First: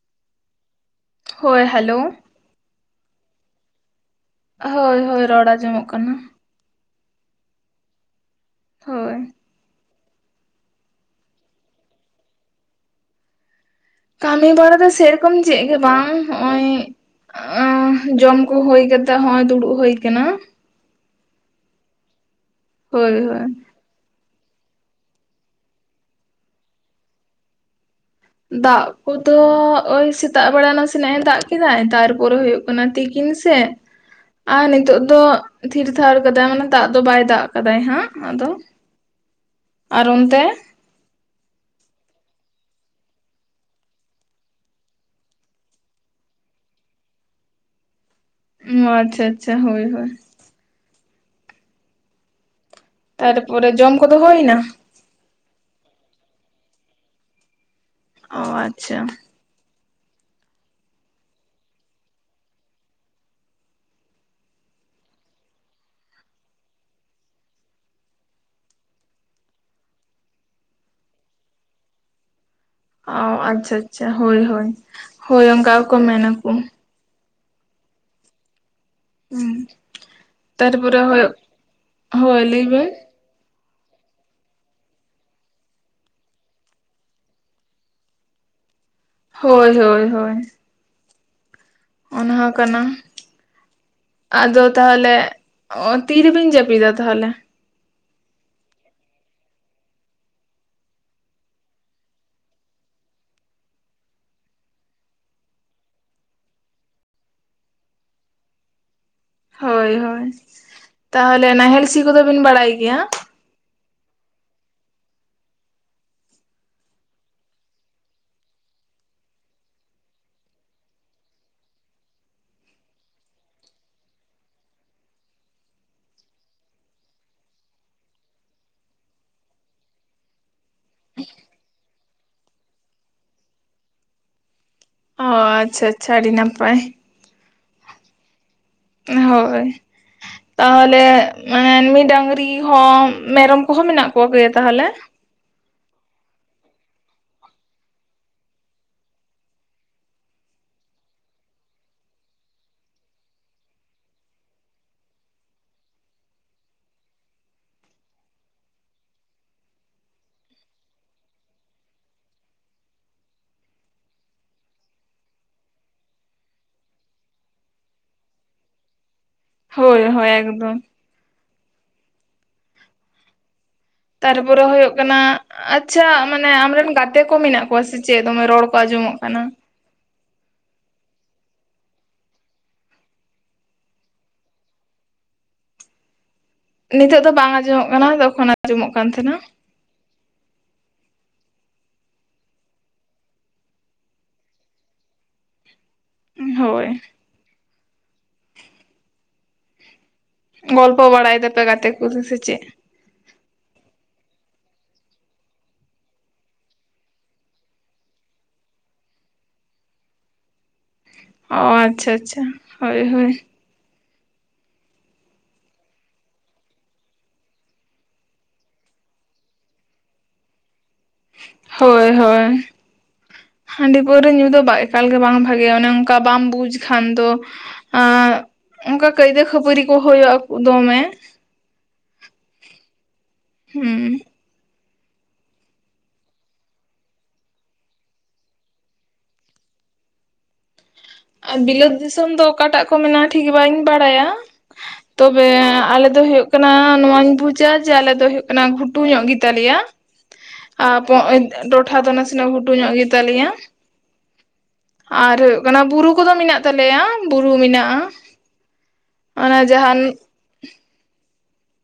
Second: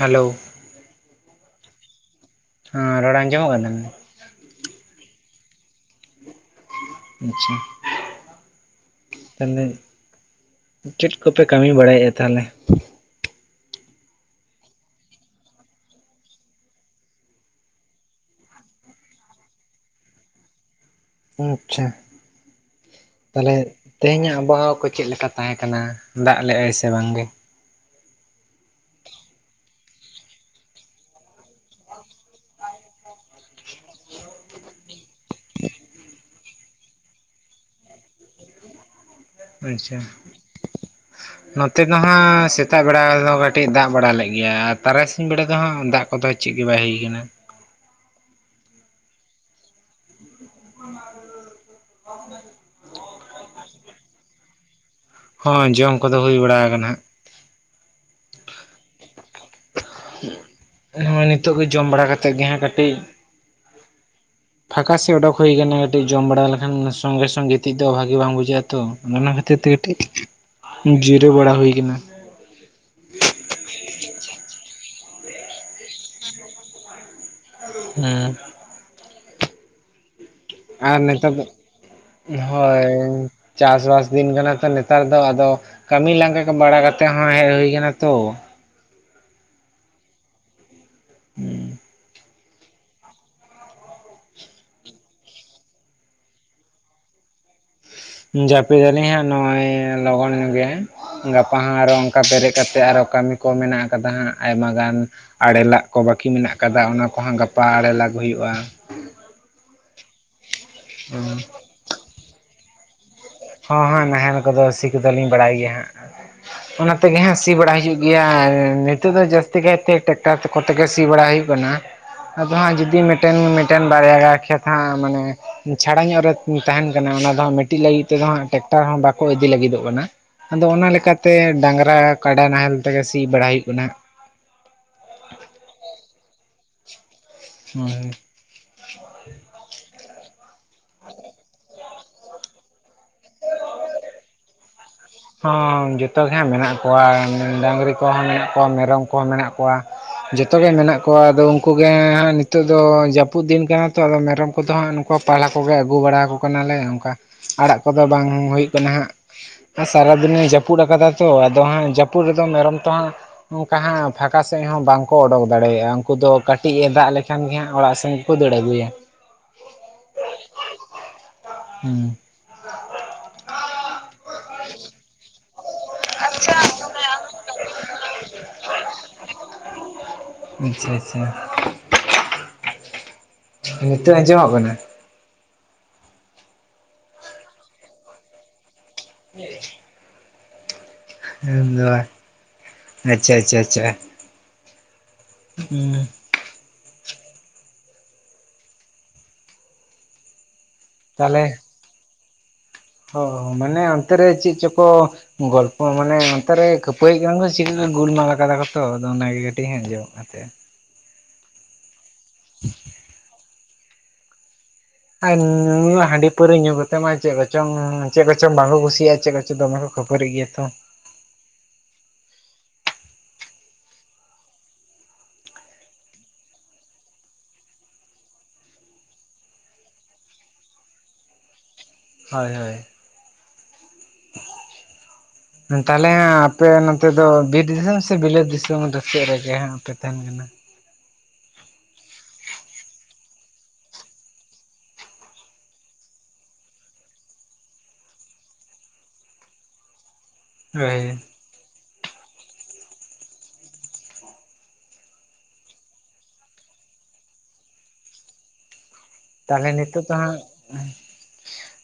Hello ᱦᱳᱭ hello ᱦᱚᱸ ᱨᱚᱲ ᱟᱡᱚᱢᱚᱜ ᱠᱟᱱ ᱛᱟᱦᱮᱱᱟ? ᱦᱳᱭ ᱦᱳᱭ ᱨᱚᱲ ᱟᱸᱡᱚᱢᱚᱜ ᱠᱟᱱᱟ᱾ ᱟᱪᱪᱷᱟ ᱦᱳᱭ [inaudible] ᱛᱟᱦᱞᱮ ᱪᱮᱫ ᱠᱚᱯᱮ ᱠᱟᱹᱢᱤ ᱵᱟᱲᱟᱭᱮᱫᱼᱟ ᱛᱟᱦᱞᱮ? ᱠᱟᱹᱢᱤ ᱵᱟᱲᱟ ᱫᱚ ᱥᱮᱨᱚᱠᱚᱢ ᱪᱮᱫ ᱜᱮ ᱵᱟᱝ ᱾ ᱱᱚᱭ ᱡᱚᱢᱠᱚ ᱦᱩᱭ ᱠᱟᱛᱮᱜ ᱦᱚᱸᱜᱼᱚᱭ ᱫᱩᱲᱩᱵ ᱦᱩᱭ ᱠᱟᱱᱟ᱾ ᱟᱪᱪᱷᱟ ᱦᱳᱭ ᱦᱳᱭ ᱛᱟᱦᱚᱞᱮ ᱛᱮᱦᱮᱧᱟᱜ ᱟᱵᱚᱦᱟᱣᱟ ᱠᱚ ᱪᱮᱫ ᱞᱮᱠᱟ ᱛᱟᱦᱮᱸ ᱠᱟᱱᱟ ᱫᱟᱜ ᱞᱮᱜᱼᱟᱭ ᱥᱮ ᱵᱟᱝ ᱜᱮ? ᱫᱟᱜ ᱠᱚᱫᱚ ᱳᱭ ᱥᱮᱛᱟᱜ ᱵᱮᱲᱟ ᱱᱟᱥᱱᱟᱜ ᱮ ᱫᱟᱜ ᱠᱮᱫᱟᱭ ᱛᱟᱨᱯᱚᱨᱮ ᱦᱩᱭᱩᱜ ᱠᱟᱱᱟ ᱦᱩᱭᱩᱜ ᱠᱟᱱᱟ ᱛᱤᱠᱤᱱ ᱥᱮᱜ ᱟᱨ ᱱᱤᱛᱚᱜ ᱫᱚ ᱛᱷᱤᱨ ᱛᱷᱟᱨ ᱠᱟᱫᱟᱭ ᱢᱟᱱᱮ ᱫᱟᱜ ᱫᱚ ᱵᱟᱭ ᱫᱟᱜ ᱠᱟᱫᱟᱭ ᱦᱟᱸᱜ ᱟᱫᱚ ᱟᱪᱪᱷᱟ ᱟᱨ ᱚᱱᱛᱮ ᱱᱚᱛᱮ ᱫᱚ ᱦᱟᱸᱜ ᱥᱮᱛᱟᱜ ᱵᱮᱲᱟ ᱫᱚ ᱠᱟᱹᱴᱤᱡ ᱫᱟᱜ ᱵᱟᱲᱟ ᱞᱮᱫ ᱜᱮᱭᱟ ᱟᱨ ᱛᱟᱨᱟᱥᱤᱧ ᱵᱮᱲᱟ ᱫᱚ ᱦᱟᱸᱜ ᱫᱟᱜ ᱛᱚ ᱪᱮᱫ ᱜᱮ ᱵᱟᱭ ᱦᱩᱭ ᱠᱟᱱᱟ᱾ ᱚ ᱟᱪᱪᱷᱟ ᱟᱪᱪᱷᱟ ᱦᱳᱭ ᱦᱳᱭ ᱛᱟᱨᱯᱚᱨᱮ ᱡᱚᱢ ᱠᱚᱫᱚ ᱦᱩᱭᱱᱟ? ᱦᱚᱸ ᱡᱚᱢ ᱠᱚᱫᱚ ᱦᱩᱭ ᱵᱟᱲᱟ ᱟᱠᱟᱱᱟ᱾ ᱚ ᱟᱪᱪᱷᱟ ᱱᱚᱜᱼᱚᱭ ᱱᱤᱛᱳᱜ ᱜᱮ ᱡᱚᱢ ᱵᱟᱲᱟ ᱠᱟᱛᱮᱫ ᱜᱮ ᱦᱟᱸᱜ ᱠᱟᱹᱴᱤᱡ [inaudible] ᱯᱷᱟᱸᱠᱟ ᱥᱮᱫ ᱚᱰᱳᱚ ᱦᱩᱭ ᱟᱠᱟᱱᱟ, ᱠᱟᱹᱴᱤᱡ ᱡᱚᱢ ᱵᱟᱲᱟ ᱞᱮᱠᱷᱟᱱ ᱥᱚᱝᱜᱮ ᱥᱚᱝ ᱜᱤᱛᱤᱡ ᱫᱚ ᱵᱷᱟᱜᱤ ᱵᱟᱝ ᱵᱩᱡᱷᱟᱹᱜᱼᱟ ᱛᱚ᱾ ᱚᱱᱟ ᱠᱷᱟᱹᱛᱤᱨ ᱛᱮ ᱠᱟᱹᱴᱤᱡ ᱡᱤᱨᱟᱹᱣ ᱵᱟᱲᱟ ᱦᱩᱭ ᱠᱟᱱᱟ᱾ ᱚ ᱟᱪᱪᱷᱟ ᱟᱪᱪᱷᱟ ᱦᱳᱭ ᱦᱳᱭ ᱦᱳᱭ ᱚᱱᱠᱟ ᱜᱮᱠᱚ ᱢᱮᱱᱟ ᱠᱚ᱾ ᱦᱮᱸ ᱦᱩᱸ ᱛᱟᱨ ᱟᱨ ᱯᱚᱨᱮ ᱦᱩᱭ ᱱᱮᱛᱟᱨ ᱫᱚ ᱦᱳᱭ ᱞᱟᱹᱭ ᱵᱤᱱ ᱪᱟᱥ ᱵᱟᱥ ᱫᱤᱱ ᱠᱟᱱᱟ ᱛᱚ, ᱱᱮᱛᱟᱨ ᱫᱚ ᱟᱫᱚ ᱠᱟᱹᱢᱤ ᱞᱟᱸᱜᱟ ᱵᱟᱲᱟ ᱠᱟᱛᱮ ᱦᱚᱸ ᱦᱮᱡ ᱦᱩᱭ ᱟᱠᱟᱱᱟ ᱛᱚ᱾ ᱦᱳᱭ ᱦᱳᱭ ᱦᱳᱭ ᱚᱱᱟ ᱠᱟᱱᱟ ᱟᱫᱚ ᱛᱟᱦᱚᱞᱮ ᱛᱤᱨᱮᱵᱤᱱ ᱡᱟᱹᱯᱤᱫᱟ ᱛᱟᱦᱚᱞᱮ ᱡᱟᱹᱯᱤ ᱫᱟᱞᱤᱧ ᱦᱟᱸᱜ ᱱᱚᱜᱼᱚᱭ ᱞᱚᱜᱚᱱ ᱧᱚᱜ ᱜᱮ ᱦᱟᱸᱜ ᱜᱟᱯᱟ ᱦᱚᱸᱜ ᱟᱨᱚ ᱚᱱᱠᱟ ᱵᱮᱨᱮᱫ ᱠᱟᱛᱮᱫ ᱟᱨᱚ ᱠᱟᱹᱢᱤ ᱠᱚ ᱢᱮᱱᱟᱜ ᱠᱟᱫᱟ ᱦᱟᱸᱜ ᱟᱭᱢᱟ ᱜᱟᱱ᱾ ᱟᱲᱮ ᱞᱟᱜ ᱠᱚ ᱵᱟᱹᱠᱤ ᱢᱮᱱᱟᱜ ᱟᱠᱟᱫᱟ ᱚᱱᱟ ᱠᱚᱦᱚᱸ ᱜᱟᱯᱟ ᱟᱲᱮ ᱞᱟᱜ ᱦᱩᱭᱩᱜᱼᱟ᱾ ᱦᱳᱭ ᱦᱳᱭ, ᱛᱟᱦᱚᱞᱮ ᱱᱟᱦᱮᱞ ᱥᱤ ᱠᱚᱫᱚ ᱵᱤᱱ ᱵᱟᱲᱟᱭ ᱜᱮᱭᱟ? ᱦᱚᱸ ᱦᱮᱸ ᱱᱟᱦᱮᱞ ᱠᱚᱫᱚ ᱥᱤ ᱠᱚᱫᱚᱞᱤᱧ ᱵᱟᱲᱟᱭ ᱜᱮᱭᱟ ᱦᱟᱸᱜ ᱚᱱᱟ ᱛᱮᱜᱮ ᱦᱟᱸᱜ ᱥᱤ ᱵᱟᱲᱟ ᱦᱩᱭᱩᱜ ᱜᱮᱭᱟ ᱟᱨ ᱱᱤᱛᱳᱜ ᱫᱚ ᱡᱟᱹᱥᱛᱤ ᱠᱟᱭᱛᱮ ᱴᱮᱠᱴᱟᱨ ᱠᱚᱛᱮ ᱜᱮ ᱥᱤ ᱵᱟᱲᱟ ᱦᱩᱭᱩᱜ ᱠᱟᱱᱟ, ᱟᱫᱚ ᱦᱟᱸᱜ ᱡᱩᱫᱤ ᱢᱤᱫᱴᱮᱱ ᱢᱤᱫᱴᱮᱱ ᱵᱟᱨᱭᱟ ᱜᱟᱱ ᱠᱷᱮᱛ ᱦᱟᱸᱜ ᱢᱟᱱᱮ ᱪᱷᱟᱲᱟ ᱧᱚᱜ ᱨᱮ ᱛᱟᱦᱮᱱ ᱠᱟᱱᱟ ᱚᱱᱟ ᱫᱚ ᱢᱤᱫᱴᱤᱡ ᱞᱟᱹᱜᱤᱫ ᱛᱮᱫᱚ ᱦᱟᱸᱜ ᱴᱨᱟᱠᱴᱟᱨ ᱦᱚᱸ ᱵᱟᱠᱚ ᱤᱫᱤ ᱞᱟᱹᱜᱤᱫᱚᱜ ᱠᱟᱱᱟ᱾ ᱟᱫᱚ ᱚᱱᱟ ᱞᱮᱠᱟᱛᱮ ᱰᱟᱹᱝᱜᱽᱨᱟ ᱠᱟᱰᱟ ᱱᱟᱦᱮᱞ ᱛᱮᱜᱮ ᱥᱤ ᱵᱟᱲᱟ ᱦᱩᱭᱩᱜ ᱠᱟᱱᱟ᱾ ᱚ ᱟᱪᱪᱷᱟ ᱟᱪᱪᱷᱟ ᱟᱹᱰᱤ ᱱᱟᱯᱟᱭ ᱦᱳᱭ ᱦᱳᱭ ᱛᱟᱦᱚᱞᱮ ᱢᱟᱱᱮ ᱰᱟᱹᱝᱨᱤ ᱦᱚᱸ ᱢᱮᱨᱚᱢ ᱠᱚᱦᱚᱸ ᱢᱮᱱᱟᱜ ᱠᱚ ᱜᱮᱭᱟ ᱛᱟᱦᱚᱞᱮ? ᱦᱚᱸ ᱡᱚᱛᱚ ᱜᱮ ᱦᱟᱸᱜ ᱢᱮᱱᱟᱜ ᱠᱚᱣᱟ ᱰᱟᱹᱝᱨᱤ ᱠᱚᱦᱚᱸ ᱢᱮᱱᱟᱜ ᱠᱚᱣᱟ ᱢᱮᱨᱚᱢ ᱠᱚᱦᱚᱸ ᱢᱮᱱᱟᱜ ᱠᱚᱣᱟ᱾ ᱡᱚᱛᱚ ᱜᱮ ᱢᱮᱱᱟᱜ ᱠᱚᱣᱟ ᱟᱫᱚ ᱩᱱᱠᱩ ᱜᱮ ᱦᱟᱸᱜ ᱱᱤᱛᱚᱜ ᱫᱚ ᱡᱟᱹᱯᱩᱫ ᱫᱤᱱ ᱠᱟᱱᱟ ᱛᱚ ᱟᱫᱚ ᱢᱮᱨᱚᱢ ᱠᱚᱫᱚ ᱦᱟᱸᱜ ᱠᱚ ᱯᱟᱞᱦᱟ ᱠᱚᱜᱮ ᱟᱹᱜᱩ ᱵᱟᱲᱟ ᱟᱠᱚ ᱠᱟᱱᱟᱞᱮ ᱚᱱᱠᱟ ᱟᱲᱟᱜ ᱠᱚᱫᱚ ᱵᱟᱝ ᱦᱩᱭᱩᱜ ᱠᱟᱱᱟ ᱦᱟᱸᱜ ᱾ ᱥᱟᱨᱟᱫᱤᱱᱮ ᱡᱟᱹᱯᱩᱫ ᱟᱠᱟᱫᱟ ᱛᱚ, ᱟᱫᱚ ᱦᱟᱸᱜ ᱡᱟᱹᱯᱩᱫ ᱨᱮᱫᱚ ᱢᱮᱨᱚᱢ ᱛᱚ ᱦᱟᱸᱜ᱾ ᱚᱱᱠᱟ ᱦᱟᱸᱜ ᱯᱷᱟᱸᱠᱟ ᱥᱮᱫ ᱦᱚᱸ ᱵᱟᱝᱠᱚ ᱚᱰᱳᱠ ᱫᱟᱲᱮᱭᱟᱜᱼᱟ᱾ ᱩᱱᱠᱩ ᱫᱚ ᱠᱟᱹᱴᱤᱡ ᱮ ᱫᱟᱜ ᱞᱮᱠᱷᱟᱱ ᱜᱮ ᱦᱟᱸᱜ ᱚᱲᱟᱜ ᱥᱮᱱ ᱠᱚ ᱫᱟᱹᱲ ᱟᱹᱜᱩᱭᱟ ᱾ ᱦᱳᱭᱻ ᱦᱳᱭᱻ ᱮᱠᱫᱚᱢ᱾ ᱦᱩᱸᱻ᱾ ᱛᱟᱨᱯᱚᱨᱮ ᱦᱳᱭᱳᱜ ᱠᱟᱱᱟ ᱟᱪᱪᱷᱟ ᱢᱟᱱᱮ ᱟᱢᱨᱮᱱ ᱜᱟᱛᱮ ᱠᱚ ᱢᱮᱱᱟᱜ ᱠᱚᱣᱟ ᱥᱮ ᱪᱮᱫ? ᱫᱚᱢᱮ ᱨᱚᱲ ᱠᱚ ᱟᱸᱡᱚᱢᱚᱜ ᱠᱟᱱᱟ ᱾ ᱟᱪᱪᱷᱟᱻ ᱟᱪᱪᱷᱟ ᱾ ᱱᱤᱛᱚᱜ ᱟᱸᱡᱚᱢᱚᱜ ᱠᱟᱱᱟ? ᱱᱤᱛᱚᱜ ᱫᱚ ᱵᱟᱝ ᱟᱸᱡᱚᱢᱚᱜ ᱠᱟᱱᱟ ᱛᱚᱠᱷᱚᱱ ᱟᱸᱡᱚᱢᱚᱜ ᱠᱟᱱ ᱛᱟᱦᱮᱸᱱᱟ ᱾ ᱫᱚ ᱟᱪᱪᱷᱟᱻ ᱟᱪᱪᱷᱟᱻ ᱟᱪᱪᱷᱟ᱾ ᱦᱮᱸᱻ᱾ ᱦᱳᱭ ᱜᱚᱞᱯᱚ ᱵᱟᱲᱟᱭ ᱛᱟᱦᱚᱞᱮ ᱫᱟᱯᱮ ᱜᱟᱛᱮ ᱠᱚ ᱥᱮ ᱪᱮᱫ? ᱚ ᱢᱟᱱᱮ ᱚᱱᱛᱮ ᱨᱮ ᱪᱮᱫ ᱪᱚ ᱠᱚ ᱜᱚᱞᱯᱚ ᱢᱟᱱᱮ ᱚᱱᱛᱮ ᱨᱮ ᱠᱷᱟᱹᱯᱟᱹᱨᱤᱜ ᱠᱟᱱᱟ ᱠᱚ ᱥᱮ ᱪᱤᱠᱟᱹ, ᱜᱩᱞᱢᱞᱟ ᱠᱟᱫᱟ ᱠᱚᱛᱚ ᱟᱫᱚ ᱚᱱᱟᱜᱮ ᱠᱟᱹᱴᱤᱡ ᱟᱸᱡᱚᱢ ᱩ ᱟᱛᱮ [unintelligible] ᱚ ᱟᱪᱪᱷᱟᱻ ᱟᱪᱪᱷᱟᱻ ᱦᱳᱭᱻ ᱦᱳᱭᱻ᱾ ᱟᱨ ᱧᱩ ᱦᱟᱺᱰᱤ ᱯᱟᱹᱣᱨᱟᱹ ᱧᱩ ᱠᱟᱛᱮ ᱢᱟ ᱪᱮᱫ ᱠᱚᱪᱚᱝ ᱪᱮᱫ ᱠᱚᱪᱚᱝ ᱵᱟᱝᱠᱚ ᱠᱩᱥᱤᱭᱟᱜᱼᱟ᱾ ᱪᱮᱫ ᱠᱚᱪᱚᱝ ᱫᱚᱢᱮ ᱠᱚ ᱠᱷᱟᱹᱯᱟᱹᱨᱤᱜ ᱜᱮᱭᱟ ᱛᱚ ᱾ ᱦᱳᱭ ᱦᱳᱭ ᱾ ᱦᱟᱸᱰᱤ ᱯᱟᱹᱣᱨᱟᱹ ᱧᱩ ᱫᱚ ᱵᱟᱭ ᱮᱠᱟᱞ ᱜᱮ ᱵᱟᱝ ᱵᱷᱟᱜᱮᱭᱟ ᱾ ᱚᱱᱮ ᱚᱱᱠᱟ ᱵᱟᱢ ᱵᱩᱡᱽ ᱠᱷᱟᱱ ᱫᱚ ᱟᱨ ᱚᱱᱠᱟ ᱠᱟᱹᱭᱫᱟᱹ ᱠᱷᱟᱹᱯᱟᱹᱨᱤ ᱠᱚ ᱦᱩᱭᱩᱜᱼᱟ ᱫᱚᱢᱮ ᱾ ᱦᱳᱭ ᱦᱳᱭ ᱾ ᱦᱩᱸ ᱛᱟᱦᱚᱞᱮ ᱦᱟᱸᱜ ᱟᱯᱮ ᱱᱚᱛᱮ ᱫᱚ ᱵᱤᱨ ᱫᱤᱥᱚᱢ ᱥᱮ ᱵᱤᱞᱟᱹᱛ ᱫᱤᱥᱚᱢ ᱫᱚ ᱥᱮᱫ ᱨᱮᱜᱮ ᱦᱟᱸᱜ ᱯᱮ ᱛᱟᱦᱮᱸᱱ ᱠᱟᱱᱟ? ᱟᱨ ᱵᱤᱞᱟᱹᱛ ᱫᱤᱥᱚᱢ ᱫᱚ ᱚᱠᱟᱴᱟᱜ ᱠᱚ ᱢᱮᱱᱟ ᱴᱷᱤᱠ ᱵᱟᱹᱧ ᱵᱟᱲᱟᱭᱟ ᱾ ᱛᱚᱵᱮ ᱟᱞᱮ ᱫᱚ ᱦᱩᱭᱩᱜ ᱠᱟᱱᱟ ᱱᱚᱣᱟᱧ ᱵᱩᱡᱟ ᱡᱮ ᱟᱞᱮ ᱫᱚ ᱦᱩᱭᱩᱜ ᱠᱟᱱᱟ ᱜᱷᱩ ᱴᱩ ᱧᱚᱜ ᱜᱮ ᱛᱟᱞᱮᱭᱟ ᱟᱨ ᱦᱳᱭ ᱴᱚᱴᱷᱟ ᱫᱚ ᱱᱟᱥᱮ ᱱᱟᱜ ᱜᱷᱩᱴᱩ ᱧᱚᱜ ᱜᱮ ᱛᱟᱞᱮᱭᱟ ᱾ ᱟᱨ ᱦᱩᱭᱩᱜ ᱠᱟᱱᱟ ᱵᱩᱨᱩ ᱠᱚᱫᱚ ᱢᱮᱱᱟᱜ ᱛᱟᱞᱮᱭᱟ ᱵᱩᱨᱩ ᱢᱮᱱᱟᱜᱼᱟ ᱾ ᱛᱟᱦᱞᱮ ᱱᱤᱛᱚᱜ ᱫᱚ ᱦᱟᱸᱜᱼᱼ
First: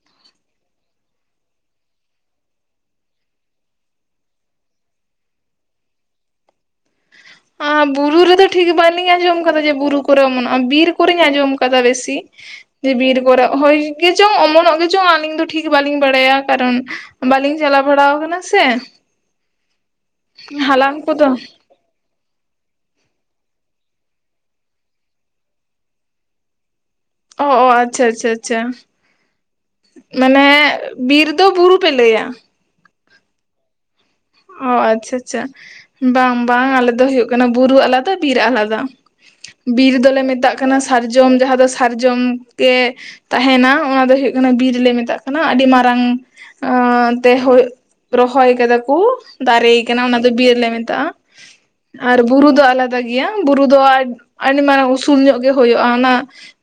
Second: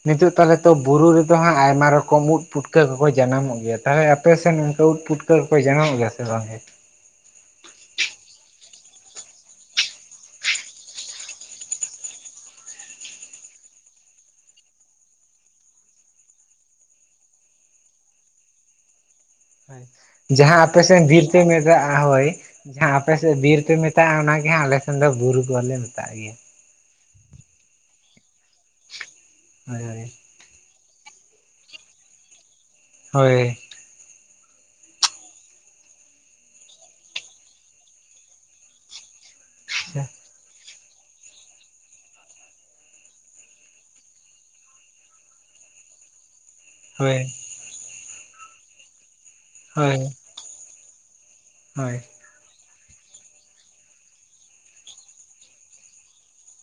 ᱱᱤᱛᱳᱜ ᱛᱟᱦᱟᱞᱮ ᱛᱚ ᱵᱩᱨᱩ ᱨᱮᱫᱚ ᱦᱟᱸᱜ ᱟᱭᱢᱟ ᱨᱚᱠᱚᱢ ᱩᱫ ᱯᱩᱴᱠᱟᱹ ᱠᱚᱠᱚ ᱡᱟᱱᱟᱢᱚᱜ ᱜᱮᱭᱟ ᱾ ᱛᱟᱦᱚᱞᱮ ᱟᱯᱮᱥᱮᱱ ᱚᱱᱠᱟ ᱩᱫ ᱯᱩᱴᱠᱟᱹ ᱠᱚᱠᱚ ᱡᱟᱱᱟᱢᱚᱜ ᱜᱮᱭᱟ ᱥᱮ ᱵᱟᱝᱜᱮ? [inaudible] ᱵᱩᱨᱩ ᱨᱮᱫᱚ ᱴᱷᱤᱠ ᱵᱟᱞᱤᱧ ᱟᱸᱡᱚᱢ ᱠᱟᱫᱟ ᱡᱮ ᱵᱩᱨᱩ ᱠᱚᱨᱮ ᱚᱢᱚᱱᱚᱜᱼᱟ ᱵᱤᱨ ᱠᱚᱨᱮᱧ ᱟᱸᱡᱚᱢ ᱠᱟᱫᱟ ᱵᱮᱥᱤ ᱾ ᱡᱮ ᱵᱤᱨ ᱠᱚᱨᱮᱜ, ᱦᱳᱭ ᱜᱮᱪᱚᱝ ᱚᱢᱚᱱᱚᱜ ᱜᱮᱪᱚᱝ ᱟᱹᱞᱤᱧ ᱫᱚ ᱴᱷᱤᱠ ᱵᱟᱹᱞᱤᱧ ᱵᱟᱲᱟᱭᱟ ᱠᱟᱨᱚᱱᱼᱼ ᱵᱟᱹᱞᱤᱧ ᱪᱟᱞᱟᱣ ᱵᱟᱲᱟ ᱟᱠᱟᱱᱟ ᱥᱮ ᱾ ᱡᱟᱦᱟᱸ ᱟᱯᱮ ᱥᱮᱫ ᱵᱤᱨ ᱠᱚᱫᱚ ᱯᱮᱼᱼ ᱦᱳᱭ ᱡᱟᱦᱟᱸ ᱟᱯᱮ ᱥᱮᱫ ᱵᱤᱨ ᱯᱮ ᱢᱮᱛᱟᱜᱼᱟ ᱚᱱᱟᱜᱮ ᱦᱟᱸᱜ ᱟᱞᱮ ᱥᱮᱱ ᱫᱚ ᱵᱩᱨᱩ ᱠᱚ ᱦᱚᱹ ᱞᱮ ᱢᱮᱛᱟᱜ ᱜᱮᱭᱟ ᱾ ᱚ ᱚ ᱟᱪᱪᱷᱟ ᱟᱪᱪᱷᱟ ᱟᱪᱪᱷᱟ᱾ ᱦᱳᱭ ᱢᱟᱱᱮᱼᱼ ᱵᱤᱨ ᱫᱚ ᱵᱩᱨᱩ ᱯᱮ ᱞᱮᱭᱟ ᱾ ᱦᱳᱭ ᱾ ᱚ ᱟᱪᱪᱷᱟ ᱟᱪᱪᱷᱟ ᱾ ᱵᱟᱝ ᱵᱟᱝ ᱟᱞᱮ ᱫᱚ ᱦᱩᱭᱩᱜ ᱠᱟᱱᱟ ᱵᱩᱨᱩ ᱟᱞᱟᱫᱟ ᱵᱤᱨ ᱟᱞᱟᱫᱟ ᱾ ᱵᱤᱨ ᱫᱚ ᱞᱮ ᱢᱮᱛᱟᱜ ᱠᱟᱱᱟ ᱥᱟᱨᱡᱚᱢ ᱡᱟᱦᱟᱸ ᱫᱚ ᱥᱟᱨᱡᱚᱢ ᱜᱮ ᱾ ᱛᱟᱦᱮ ᱱᱟ ᱚᱱᱟ ᱫᱚ ᱦᱩᱭᱩᱜ ᱠᱟᱱᱟ ᱵᱤᱨ ᱞᱮ ᱢᱮᱛᱟᱜ ᱠᱟᱱᱟ ᱟᱹᱰᱤ ᱢᱟᱨᱟᱝᱼᱼ ᱦᱳᱭ ᱚᱱᱛᱮ ᱨᱚᱦᱚᱭ ᱠᱟᱫᱟ ᱠᱩ ᱫᱟᱨᱮ ᱦᱳᱭ ᱠᱟᱱᱟ ᱚᱱᱟ ᱫᱚ ᱵᱤᱨ ᱞᱮ ᱢᱮᱛᱟᱜᱼᱟ᱾ ᱦᱳᱭ ᱟᱨ ᱵᱩᱨᱩ ᱫᱚ ᱟᱞᱟᱫᱟ ᱜᱮᱭᱟ ᱵᱩᱨᱩ ᱫᱚ ᱟᱹᱰᱤ ᱢᱟᱨᱟᱝ ᱩᱥᱩᱞ ᱧᱚᱜ ᱜᱮ ᱦᱳᱭᱳᱜᱼᱟ ᱚᱱᱟ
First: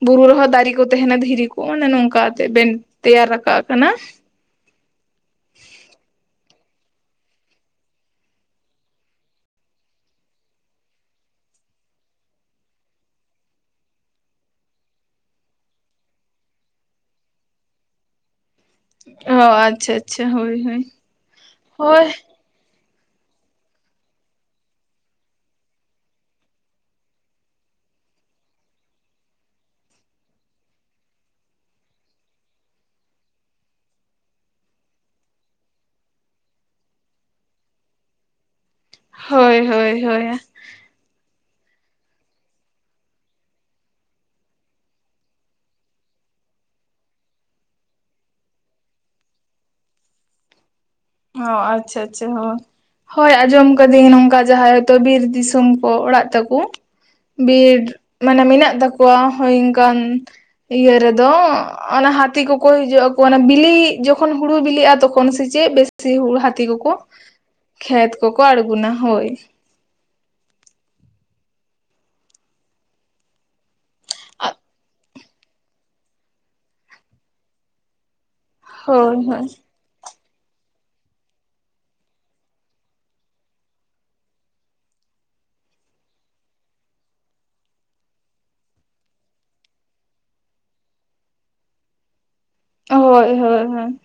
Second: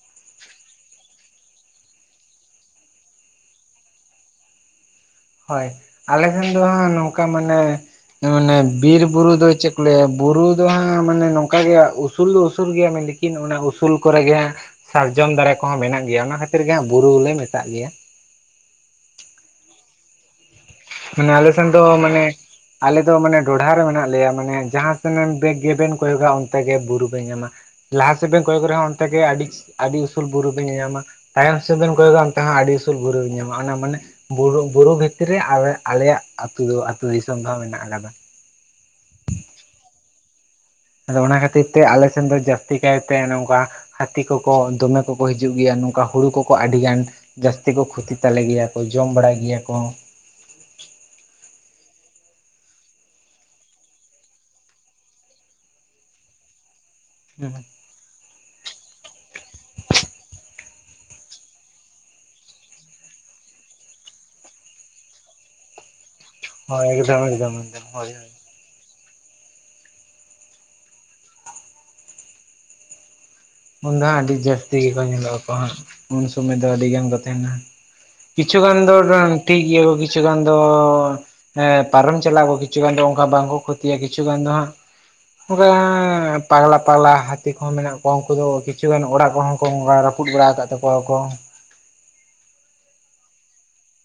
ᱵᱩᱨᱩ ᱨᱮᱦᱚᱸ ᱫᱟᱨᱮ ᱠᱚ ᱛᱟᱦᱮᱸᱱᱟ ᱫᱷᱤᱨᱤ ᱠᱚ ᱚᱱᱮ ᱱᱚᱝᱠᱟᱛᱮ ᱵᱮᱱ ᱛᱮᱭᱟᱨ ᱨᱟᱠᱟᱜ ᱠᱟᱱᱟ᱾ ᱦᱳᱭ ᱟᱞᱮ ᱴᱷᱮᱱ ᱫᱚ ᱦᱟᱜ ᱱᱚᱝᱠᱟ ᱢᱟᱱᱮ ᱢᱟᱱᱮ ᱵᱤᱨ ᱵᱩᱨᱩ ᱫᱚ ᱪᱮᱫ ᱠᱚ ᱞᱟᱹᱭᱟ ᱵᱩᱨᱩ ᱫᱚ ᱦᱟᱸᱜ ᱢᱟᱱᱮ ᱱᱚᱝᱠᱟ ᱜᱮ ᱩᱥᱩᱞ ᱫᱚ ᱩᱥᱩᱞ ᱜᱮᱭᱟ ᱩᱱᱠᱤᱱ ᱚᱱᱟ ᱩᱥᱩᱞ ᱠᱚᱨᱮ ᱜᱮ ᱥᱟᱨᱡᱚᱢ ᱫᱟᱨᱮ ᱠᱚᱦᱚᱸ ᱢᱮᱱᱟᱜ ᱜᱮᱭᱟ᱾ ᱚᱱᱟ ᱠᱷᱟᱹᱛᱤᱨ ᱜᱮ ᱦᱟᱸᱜ ᱵᱩᱨᱩ ᱞᱮ ᱢᱮᱛᱟᱜ ᱜᱮᱭᱟ᱾ ᱚ ᱟᱪᱪᱷᱟᱻ ᱟᱪᱪᱷᱟᱻ ᱦᱳᱭᱻ ᱦᱳᱭᱻ᱾ ᱢᱟᱱᱮ ᱟᱞᱮ ᱥᱮᱱ ᱫᱚ ᱢᱟᱱᱮ ᱟᱞᱮ ᱫᱚ ᱢᱟᱱᱮ ᱰᱚᱰᱷᱟ ᱨᱮ ᱢᱮᱱᱟᱜ ᱞᱮᱭᱟ᱾ ᱢᱟᱱᱮ ᱡᱟᱦᱟᱸ ᱥᱮᱱ ᱵᱮᱜᱽ ᱜᱮᱵᱮᱱ ᱠᱚᱭᱚᱜᱟ ᱚᱱᱛᱮ ᱜᱮ ᱵᱩᱨᱩ ᱵᱮᱱ ᱧᱟᱢᱟ᱾ ᱞᱟᱦᱟ ᱥᱮᱫ ᱵᱮᱱ ᱠᱚᱭᱚᱠ ᱨᱮᱦᱚᱸ ᱚᱱᱛᱮ ᱜᱮ ᱟᱹᱰᱤ, ᱟᱹᱰᱤ ᱩᱥᱩᱞ ᱵᱩᱨᱩ ᱵᱤᱱ ᱧᱮᱧᱟᱢᱟ᱾ ᱛᱟᱭᱚᱢ ᱥᱮᱫᱤᱱ ᱠᱚᱭᱚᱜᱼᱟ ᱚᱱᱛᱮᱦᱚᱸ ᱟᱹᱰᱤ ᱩᱥᱩᱞ ᱵᱩᱨᱩ ᱧᱟᱢᱟ ᱚᱱᱟ ᱢᱟᱱᱮ ᱵᱩᱨᱩ ᱵᱷᱤᱛᱨᱤ ᱨᱮ ᱟᱞᱮ ᱟᱞᱮᱭᱟᱜ ᱟᱹᱛᱩ ᱫᱚ ᱟᱹᱛᱩ ᱫᱤᱥᱚᱢ ᱫᱚ ᱦᱟᱸᱜ ᱢᱮᱱᱟᱜᱼᱟ ᱠᱟᱫᱟ᱾ ᱦᱳᱭ ᱦᱳᱭ ᱦᱳᱭ ᱾ ᱟᱫᱚ ᱚᱱᱟ ᱠᱷᱟᱹᱛᱤᱨ ᱛᱮ ᱟᱞᱮ ᱥᱮᱱ ᱫᱚ ᱡᱟᱹᱥᱛᱤ ᱠᱟᱭᱛᱮ ᱱᱚᱝᱠᱟᱼᱼ ᱦᱟᱹᱛᱤ ᱠᱚᱠᱚ ᱫᱚᱢᱮ ᱠᱚᱠᱚ ᱦᱤᱡᱩᱜ ᱜᱮᱭᱟ ᱱᱚᱝᱠᱟ ᱦᱩᱲᱩ ᱠᱚᱠᱚ ᱟᱹᱰᱤ ᱜᱟᱱᱼᱼ ᱡᱟᱹᱥᱛᱤ ᱠᱚ ᱠᱷᱩᱛᱤ ᱛᱟᱞᱮ ᱜᱮᱭᱟ ᱠᱚ ᱾ ᱡᱚᱢ ᱵᱟᱲᱟᱭ ᱜᱮᱭᱟ ᱠᱚ ᱾ ᱚ ᱟᱪᱪᱷᱟ ᱟᱪᱪᱷᱟ ᱦᱚ ᱾ ᱦᱳᱭ ᱟᱸᱡᱚᱢ ᱠᱟᱹᱫᱤᱧ ᱱᱚᱝᱠᱟ ᱡᱟᱦᱟᱸᱭ ᱦᱚᱭᱛᱚ ᱵᱤᱨ ᱫᱤᱥᱚᱢ ᱠᱚ ᱚᱲᱟᱜ ᱛᱟᱠᱚ᱾ ᱵᱤᱨ ᱢᱟᱱᱮ ᱢᱮᱱᱟᱜ ᱛᱟᱠᱚᱣᱟ ᱦᱳᱭ ᱚᱝᱠᱟᱱ ᱤᱭᱟᱹ ᱨᱮᱫᱚ ᱚᱱᱟ ᱦᱟᱹᱛᱤ ᱠᱚᱠᱚ ᱦᱤᱡᱩᱜ ᱟᱠᱚ ᱚᱱᱟ ᱵᱤᱞᱤᱜ ᱡᱚᱠᱷᱚᱱ ᱦᱩᱲᱩ ᱵᱤᱞᱤᱜᱼᱟ ᱛᱚᱠᱷᱚᱱ ᱥᱮ ᱪᱮᱫ ᱵᱮᱥ? ᱥᱮ ᱦᱟᱹᱛᱤ ᱦᱳᱭ ᱠᱚᱠᱚ ᱮᱠᱫᱚᱢ ᱮᱠᱫᱚᱢ ᱮᱠᱫᱚᱢ ᱦᱳᱭ ᱠᱷᱮᱛ ᱦᱳᱭ ᱠᱚᱠᱚ ᱟᱲᱜᱳᱱᱟ ᱦᱳᱭ᱾ ᱩᱱ ᱫᱚ ᱦᱟᱸᱜ ᱟᱹᱰᱤ ᱡᱟᱹᱥᱛᱤ ᱜᱮᱠᱚ ᱧᱮᱞᱚᱜ ᱟᱠᱚ ᱦᱟᱸᱜ ᱩᱱ ᱥᱩᱢᱟᱹᱭ ᱫᱚ ᱟᱹᱰᱤ ᱜᱟᱱ ᱠᱚ ᱛᱟᱦᱮᱸᱱᱟ᱾ ᱠᱤᱪᱷᱩᱜᱟᱱ ᱫᱚ ᱦᱳᱭ ᱦᱳᱭ ᱴᱷᱤᱠ ᱜᱮᱭᱟ ᱠᱚ ᱠᱤᱪᱷᱩ ᱜᱟᱱ ᱫᱚ ᱯᱟᱨᱚᱢ ᱪᱟᱞᱟᱜ ᱟᱠᱚ, ᱠᱤᱪᱷᱩ ᱜᱟᱱ ᱫᱚ ᱚᱱᱠᱟ ᱵᱟᱝᱠᱚ ᱠᱷᱚᱛᱤᱭᱟ᱾ ᱠᱤᱪᱷᱩ ᱜᱟᱱ ᱫᱚ ᱦᱟᱸᱜ ᱚᱱᱠᱟ ᱯᱟᱜᱽᱞᱟ ᱯᱟᱜᱽᱞᱟ ᱦᱟᱹᱛᱤ ᱠᱚᱦᱚᱸ ᱢᱮᱱᱟᱜ ᱠᱚᱣᱟ᱾ ᱩᱱᱠᱩ ᱫᱚ ᱠᱤᱪᱷᱩᱜᱟᱱ ᱚᱲᱟᱜ ᱠᱚᱦᱚᱸ ᱠᱚ ᱨᱟᱹᱯᱩᱫ ᱵᱟᱲᱟ ᱠᱟᱫ ᱛᱟᱠᱚ ᱣᱟᱠᱚ᱾ ᱦᱳᱭᱻ ᱦᱳᱭᱻ ᱦᱳᱭᱻ᱾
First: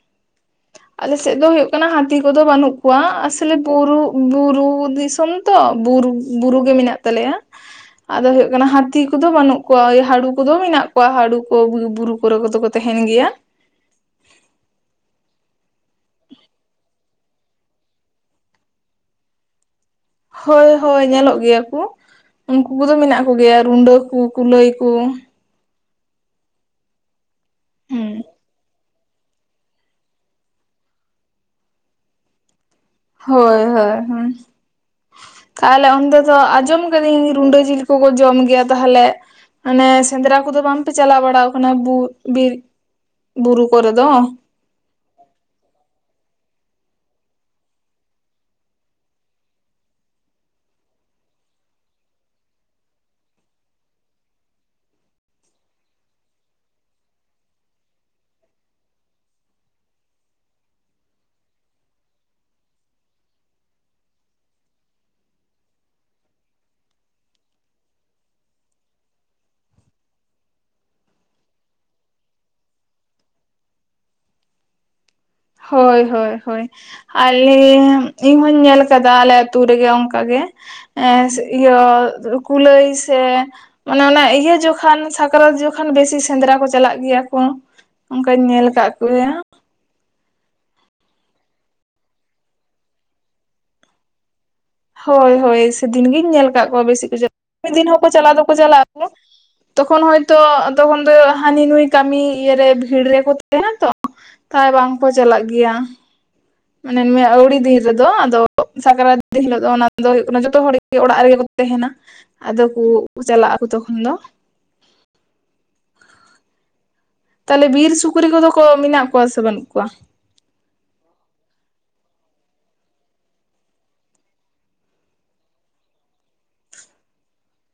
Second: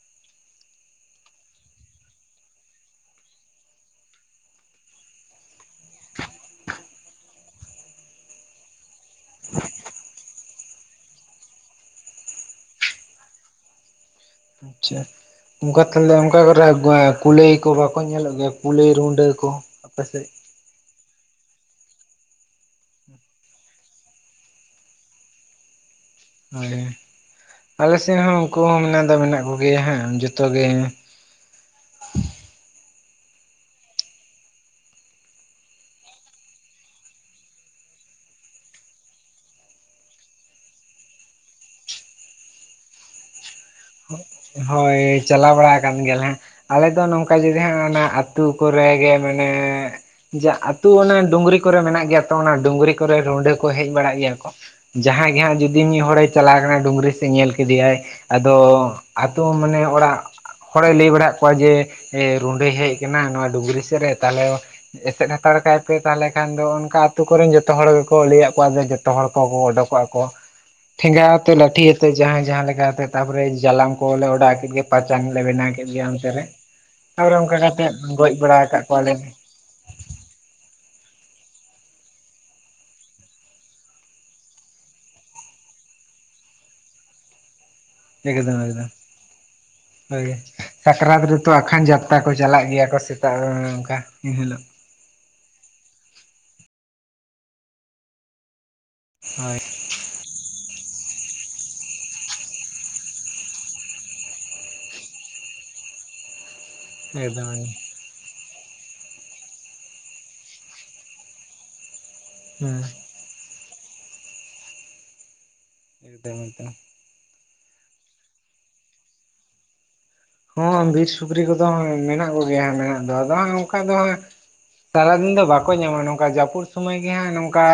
[inaudible] ᱟᱞᱮᱥᱮᱫ ᱫᱚ ᱦᱳᱭᱳᱜ ᱠᱟᱱᱟ ᱦᱟᱹᱛᱤ ᱠᱚᱫᱚ ᱵᱟᱹᱱᱩᱜ ᱠᱚᱣᱟ, ᱟᱥᱚᱞᱮ ᱵᱩᱨᱩ, ᱵᱩᱨᱩ ᱫᱤᱥᱚᱢ᱾ ᱛᱚ ᱵᱩᱨᱩ, ᱵᱩᱨᱩ ᱜᱮ ᱢᱮᱱᱟᱜ ᱛᱟᱞᱮᱭᱟ ᱟᱫᱚ ᱦᱳᱭᱳᱜ ᱠᱟᱱᱟ ᱦᱟᱺᱛᱤ᱾ [unintelligible] ᱠᱚᱫᱚ ᱵᱟᱹᱱᱩᱜ ᱠᱚᱣᱟ ᱦᱟᱹᱲᱩ ᱠᱚᱫᱚ ᱢᱮᱱᱟᱜ ᱠᱚᱣᱟ ᱦᱟᱹᱲᱩ ᱠᱚ ᱵᱩᱨᱩ ᱠᱚᱨᱮ ᱠᱚᱫᱚ ᱠᱚ ᱛᱟᱦᱮᱱ ᱜᱮᱭᱟ᱾ ᱟᱪᱪᱷᱟ᱾ ᱚᱱᱠᱟ ᱛᱟᱦᱚᱞᱮ ᱚᱱᱠᱟ ᱠᱚᱨᱮ ᱠᱩᱞᱟᱹᱭ ᱠᱚ ᱵᱟᱠᱚ ᱧᱮᱞᱚᱜ ᱜᱮᱭᱟ ᱠᱩᱞᱟᱹᱭ ᱨᱩᱰᱟᱹ ᱠᱚ? ᱟᱯᱮ‌ ᱥᱮᱜ? ᱦᱳᱭ ᱦᱳᱭ ᱧᱮᱞᱚᱜ ᱜᱮᱭᱟ ᱠᱚ, ᱩᱱᱠᱩ ᱠᱚᱫᱚ ᱢᱮᱱᱟᱜ ᱠᱚᱜᱮᱭᱟ ᱨᱩᱰᱟᱹ ᱠᱚ ᱠᱩᱞᱟᱹᱭ ᱠᱚ᱾ ᱦᱳᱭ ᱟᱞᱮ ᱥᱮᱫ ᱦᱩᱸ ᱦᱚᱸ ᱩᱱᱠᱩ ᱦᱚᱸ ᱢᱮᱱᱟᱜ ᱫᱚ ᱢᱮᱱᱟᱜ ᱠᱚᱜᱮᱭᱟ, ᱦᱟᱸᱜ ᱡᱚᱛᱚ ᱜᱮ᱾ ᱦᱳᱭᱻ ᱦᱳᱭᱻ ᱦᱮᱻ᱾ ᱛᱟᱦᱚᱞᱮ ᱚᱱᱛᱮ ᱫᱚ ᱟᱸᱡᱚᱢ ᱠᱟᱹᱫᱟᱹᱧ ᱨᱩᱰᱟᱹ ᱡᱤᱞ ᱠᱚᱠᱚ ᱡᱚᱢ ᱜᱮᱭᱟ ᱛᱟᱦᱚᱞᱮ ᱢᱟᱱᱮ ᱥᱮᱸᱫᱽᱨᱟ ᱠᱚᱫᱚ ᱵᱟᱝᱯᱮ ᱪᱟᱞᱟᱣ ᱵᱟᱲᱟ ᱠᱟᱱᱟ [unintelligible] ᱵᱤᱨ, ᱵᱩᱨᱩ ᱠᱚᱨᱮ ᱫᱚ? ᱦᱳᱭ ᱪᱟᱞᱟᱣ ᱵᱟᱲᱟ ᱠᱟᱱ ᱜᱮᱭᱟ ᱞᱮᱭᱟᱞᱮ ᱦᱟᱜ᱾ ᱟᱞᱮ ᱫᱚ ᱱᱚᱝᱠᱟ ᱡᱩᱫᱤ ᱦᱟᱸᱜ ᱚᱱᱟ ᱟᱹᱛᱩ ᱠᱚᱨᱮᱜᱮ ᱢᱟᱱᱮᱻ᱾ ᱡᱟ ᱟᱛᱳ ᱚᱱᱟ ᱰᱩᱝᱨᱤ ᱠᱚᱨᱮ ᱢᱮᱱᱟᱜ ᱜᱮᱭᱟ ᱛᱚ ᱚᱱᱟ ᱰᱩᱝᱨᱤ ᱠᱚᱨᱮ ᱨᱩᱸᱰᱟᱹ ᱠᱚ ᱦᱮᱡ ᱵᱟᱲᱟᱜ ᱜᱮᱭᱟ ᱠᱚ᱾ ᱡᱟᱦᱟᱸᱭ ᱜᱮ ᱦᱟᱸᱜ ᱡᱩᱫᱤ ᱢᱤᱫ ᱦᱚᱲᱮ ᱪᱟᱞᱟᱣ ᱠᱟᱱᱟ ᱰᱩᱝᱨᱤ ᱥᱮᱫ ᱧᱮᱞ ᱠᱮᱫᱮᱭᱟᱭ ᱟᱫᱚ᱾ ᱟᱛᱳ ᱢᱟᱱᱮ ᱚᱲᱟᱜ ᱦᱚᱲᱮ ᱞᱟᱹᱭ ᱵᱟᱲᱟ ᱟᱜ ᱠᱚᱣᱟ ᱡᱮ ᱨᱩᱸᱰᱟᱹᱭ ᱦᱮᱡ ᱠᱟᱱᱟ ᱱᱚᱣᱟ ᱰᱩᱝᱨᱤ ᱥᱮᱫ ᱨᱮ ᱛᱟᱦᱞᱮ᱾ ᱮᱥᱮᱫ ᱦᱟᱛᱟᱲ ᱠᱟᱭᱯᱮ ᱛᱟᱦᱚᱞᱮ ᱠᱷᱟᱱ ᱫᱚ ᱚᱱᱠᱟ ᱟᱛᱳ ᱠᱚᱨᱮᱱ ᱡᱚᱛᱚ ᱦᱚᱲ ᱜᱮᱠᱚ ᱞᱟᱹᱭᱟᱜ ᱠᱚᱣᱟ [unintelligible] [unintelligible] ᱦᱚᱲ ᱠᱚ ᱚᱰᱚᱠᱚᱜᱼᱟ ᱠᱚ ᱴᱷᱮᱸᱜᱟ ᱟᱛᱮ ᱞᱟᱴᱷᱤ ᱟᱛᱮ ᱡᱟᱦᱟᱸᱭ ᱡᱟᱦᱟᱸ ᱞᱮᱠᱟ ᱟᱛᱮ ᱛᱟᱯᱚᱨᱮ ᱡᱟᱞᱟᱢ ᱠᱚ ᱞᱮ ᱚᱰᱟᱣ ᱠᱮᱫ ᱜᱮ᱾ ᱯᱟᱪᱟᱝ ᱞᱮ ᱵᱮᱱᱟ ᱦᱳᱭ ᱦᱳᱭ ᱦᱳᱭ ᱟᱞᱮ ᱠᱟᱛᱮᱫ ᱜᱚᱡ ᱤᱧ ᱦᱚᱧ ᱵᱟᱲᱟ ᱧᱮᱞ ᱟᱠᱟᱫ ᱠᱟᱫᱟ ᱠᱚᱣᱟᱞᱮ ᱟᱞᱮ ᱛᱩ ᱨᱮᱜᱮ ᱚᱱᱠᱟ ᱜᱮ ᱮᱸ ᱤᱭᱟᱹ ᱠᱩᱞᱟᱹᱭ ᱥᱮ ᱟᱱᱮ ᱚᱱᱟ ᱤᱭᱟ ᱡᱚᱠᱷᱚᱱ ᱥᱟᱠᱨᱟᱛ ᱡᱚᱠᱷᱚᱱ ᱵᱮᱥᱤ ᱥᱮᱸᱫᱽᱨᱟ ᱠᱚ ᱪᱟᱞᱟᱜ ᱜᱮᱭᱟ ᱠᱚ᱾ ᱚᱱᱠᱟᱧ ᱮᱠᱫᱚᱢ ᱧᱮᱞ ᱮᱠᱫᱚᱢ ᱟᱠᱟᱫ ᱠᱚᱣᱟ [unintelligible] ᱵᱷᱜᱤ ᱥᱟᱠᱨᱟᱛ ᱨᱮᱛᱚ ᱟᱠᱷᱟᱱ ᱡᱟᱛᱛᱟ ᱠᱚ ᱪᱟᱞᱟᱜ ᱜᱮᱭᱟ ᱠᱚ ᱥᱮᱛᱟᱜ ᱨᱮ ᱚᱱᱠᱟ ᱮᱱᱦᱤᱞᱳᱜ᱾ ᱦᱳᱭ ᱦᱳᱭ ᱥᱮᱫᱤᱱ ᱜᱤᱧ ᱧᱮᱞ ᱠᱟ ᱠᱚᱣᱟ ᱵᱮᱥᱤ ᱠᱚ ᱪᱟᱞᱟ [unintelligible] ᱢᱤᱫ ᱫᱤᱱ ᱦᱚ ᱠᱚ ᱪᱟᱞᱟᱣ ᱫᱚᱠᱚ ᱪᱟᱞᱟ-ᱟ ᱦᱚᱭ ᱛᱚᱠᱷᱚᱱ ᱦᱚᱭᱛᱚ ᱛᱚᱠᱷᱚᱱ ᱫᱚ ᱦᱟᱹᱱᱤ ᱱᱩᱭ ᱠᱟᱹᱢᱤ ᱤᱭᱟᱹᱨᱮ ᱵᱷᱤᱲ ᱨᱮ.. ᱠᱚ ᱛᱟᱦᱮᱱᱟ ᱛᱚ᱾ ᱛᱟᱭ ᱵᱟᱝ ᱠᱚ ᱪᱟᱞᱟᱜ ᱜᱮᱭᱟ ᱢᱟᱱᱮ ᱮᱠᱫᱚᱢ ᱟᱹᱣᱲᱤ ᱦᱮᱸ ᱫᱤᱱ ᱨᱮᱫᱚ᱾ ᱟᱫᱚ ᱟᱫᱚ ᱥᱟᱠᱨᱟᱛ ᱫᱤᱱ ᱦᱤᱞᱳᱜ ᱫᱚ ᱚᱱᱟ ᱫᱚ ᱦᱩᱭᱩᱜ ᱠᱟᱱᱟ ᱡᱚᱛᱚ ᱦᱚᱲᱜᱮ ᱚᱲᱟᱜ ᱨᱮᱜᱮ ᱠᱚ ᱛᱟᱦᱮᱱᱟ᱾ ᱟᱫᱚ ᱠᱩ ᱪᱟᱞᱟ ᱟᱠᱚ ᱛᱚᱠᱷᱚᱱ ᱫᱚ᱾ [unintelligible] ᱛᱟᱦᱞᱮ ᱵᱤᱨ ᱥᱩᱠᱨᱤ ᱠᱚᱫᱚ ᱠᱚ ᱢᱮᱱᱟᱜ ᱠᱚᱣᱟ ᱥᱮ ᱵᱟᱱᱩᱜ ᱠᱚᱣᱟᱹ? ᱦᱚᱸ ᱵᱤᱨ ᱥᱩᱠᱨᱤ ᱠᱚᱫᱚ ᱢᱮᱱᱟᱜ ᱠᱚᱜᱮᱭᱟ ᱦᱟᱸᱜ ᱢᱮᱱᱟᱜ ᱫᱚ ᱟᱫᱚ ᱦᱟᱸᱜ ᱚᱱᱠᱟ ᱫᱚ ᱦᱟᱸᱜ᱾ ᱥᱟᱨᱟᱫᱤᱱ ᱫᱚ ᱵᱟᱠᱚ ᱧᱟᱢᱟ ᱱᱟ ᱱᱚᱝᱠᱟ ᱡᱟᱹᱯᱩᱫ ᱥᱩᱢᱟᱹᱭ ᱜᱮ ᱦᱟᱸᱜ ᱱᱚᱝᱠᱟ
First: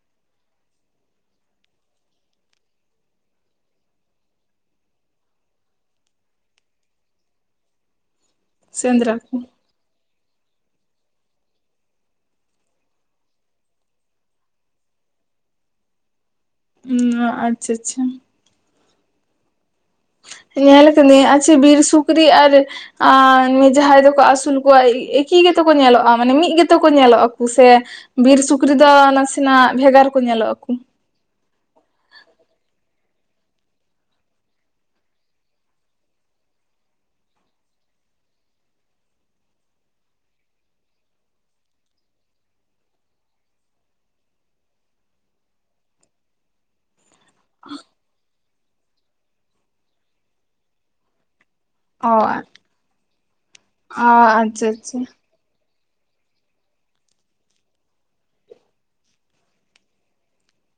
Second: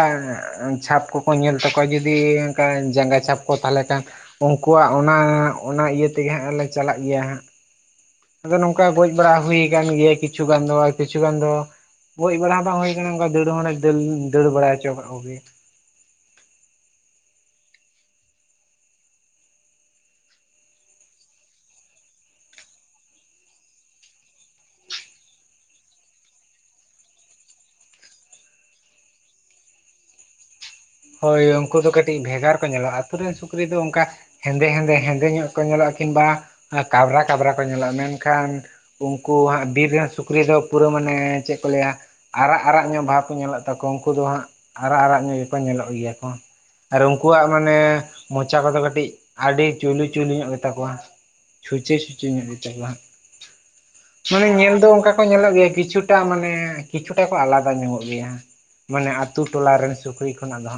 ᱪᱷᱟᱯ ᱠᱚ ᱠᱚ ᱧᱮᱞ ᱛᱟᱠᱚᱣᱟ ᱡᱩᱫᱤ ᱚᱱᱠᱟ ᱡᱟᱸᱜᱟ ᱪᱷᱟᱯ ᱠᱚ ᱛᱟᱦᱚᱞᱮ ᱠᱷᱟᱱ᱾ ᱩᱱᱠᱩᱣᱟᱜ ᱚᱱᱟ ᱚᱱᱟ ᱤᱭᱟᱹ ᱛᱮᱜᱮ ᱦᱟᱜ ᱞᱮ ᱪᱟᱞᱟᱜ ᱜᱮᱭᱟ ᱦᱟ᱾ ᱟᱫᱚ ᱱᱚᱝᱠᱟ ᱜᱚᱡ ᱥᱮᱸᱫᱽᱨᱟ ᱵᱟᱲᱟ ᱠᱚ ᱦᱩᱭᱩ ᱠᱟᱱ ᱜᱮᱭᱟ ᱠᱤᱪᱷ ᱜᱟᱱ ᱫᱚ-ᱟ ᱠᱤᱪᱷᱩ ᱜᱟᱱ ᱫᱚ᱾ ᱜᱚᱡ ᱵᱟᱲᱟ ᱫᱚ ᱦᱩᱭ ᱟᱠᱟᱱᱟ ᱚᱱᱠᱟ ᱫᱟᱹᱲ ᱦᱚᱞᱮ ᱫᱟ. ᱲ ᱫᱟᱹᱲ ᱵᱟᱲᱟ ᱦᱚᱪᱚ ᱠᱟ ᱠᱚᱜᱮ ᱭᱟ᱾ ᱩᱢ. ᱟᱪᱪᱷᱟ ᱪᱷᱟ ᱧᱮᱞ ᱠᱟᱱᱤᱧ ᱟᱪᱷᱮ ᱵᱤᱨ ᱥᱩᱠᱨᱤ ᱟᱨ ᱟᱨ ᱡᱟᱦᱟᱭ ᱫᱚᱠᱚ ᱟᱥᱩᱞ ᱠᱚᱣᱟ ᱮᱠᱤ ᱜᱮᱛ ᱠᱚ ᱧᱮᱞᱚᱜ-ᱟ ᱢᱟᱱᱮ ᱢᱤᱫ ᱜᱮᱛ ᱠᱚ ᱧᱮᱞᱚ ᱟᱠᱩ ᱥᱮ᱾ ᱵᱤᱨ ᱥᱩᱠᱨᱤ ᱫᱚ ᱱᱟᱥᱮᱱᱟᱜ ᱵᱷᱮᱜᱟᱨ ᱠᱚ ᱧᱮᱞᱚᱜ ᱟᱠᱩ᱾ ᱦᱚᱭ ᱩᱱᱠᱩ ᱫᱚ ᱠᱟᱹᱴᱤᱡ ᱵᱷᱮᱜᱟᱨ ᱠᱚ ᱧᱮᱞᱚᱜ-ᱟ ᱟᱛᱩ ᱨᱮᱱ ᱥᱩᱠᱨᱤ ᱫᱚ ᱚᱱᱠᱟ ᱦᱮᱸᱫᱮ ᱦᱮᱸᱫᱮ ᱦᱮᱸᱫᱮ ᱧᱚᱜ ᱠᱚ ᱧᱮᱞᱚᱜ-ᱟ ᱠᱤᱢᱵᱟ ᱠᱟᱵᱽᱨᱟ ᱠᱟᱵᱽᱨᱟ ᱠᱚ ᱧᱮᱞᱚᱜᱼᱟ ᱢᱮᱱᱠᱷᱟ. ᱱ᱾ ᱩᱱᱠᱩ ᱦᱟᱸᱜ ᱵᱤᱨ ᱨᱮᱱ ᱥᱩᱠᱨᱤ ᱫᱚ ᱯᱩᱨᱟᱹ ᱢᱟᱱᱮ ᱪᱮᱫ ᱠᱚ ᱞᱟᱹᱭᱟ᱾ ᱟᱨᱟᱜ ᱟᱨᱟᱜ ᱧᱚᱜ ᱵᱟᱦᱵᱽ ᱠᱚ ᱧᱮᱞᱚᱜ ᱛᱟᱠᱚᱣᱟ ᱩᱱᱠᱩ ᱫᱚ ᱦᱟᱸ ᱟᱨᱟᱜ ᱟᱨᱟᱜ ᱧᱚᱜ᱾ ᱧᱮᱞᱚᱜ ᱜᱮᱭᱟ ᱠᱚ ᱟᱨ ᱩᱱᱠᱩᱣᱟᱜ ᱢᱟᱱᱮ᱾ ᱢᱚᱪᱟ ᱠᱚᱫᱚ ᱠᱟᱴᱤᱡ ᱟᱰᱤ ᱪᱩᱭᱞᱩ ᱪᱩᱭᱞᱩ ᱧᱚᱜ ᱜᱮᱛᱟ ᱠᱚᱣᱟ᱾ ᱪᱷᱩᱪᱟ. ᱚ ᱚ ᱪᱷᱩᱪᱟ. ᱧᱚᱜ ᱜᱮᱛᱟ ᱠᱚᱣᱟ ᱦᱟᱸᱜ ᱟᱪᱪᱷᱟ ᱢᱟᱱᱮ ᱧᱮᱞ ᱫᱚ ᱟᱪᱪᱷᱟ ᱚᱱᱠᱟ ᱠᱚ ᱧᱮᱞᱚᱜ ᱜᱮᱭᱟ ᱠᱤᱪᱷᱩ ᱮᱴᱟ ᱢᱟᱱᱮ ᱠᱤᱪᱷᱩᱴᱟ ᱠᱚ ᱟᱞᱟᱫᱟ ᱧᱚᱜᱚᱜ ᱜᱮᱭᱟ ᱢᱟᱱᱮ ᱟᱛᱩ ᱴᱚᱞᱟᱨᱮᱱ ᱥᱩᱠᱨᱤ ᱠᱷᱚᱱᱟᱜ ᱫᱚ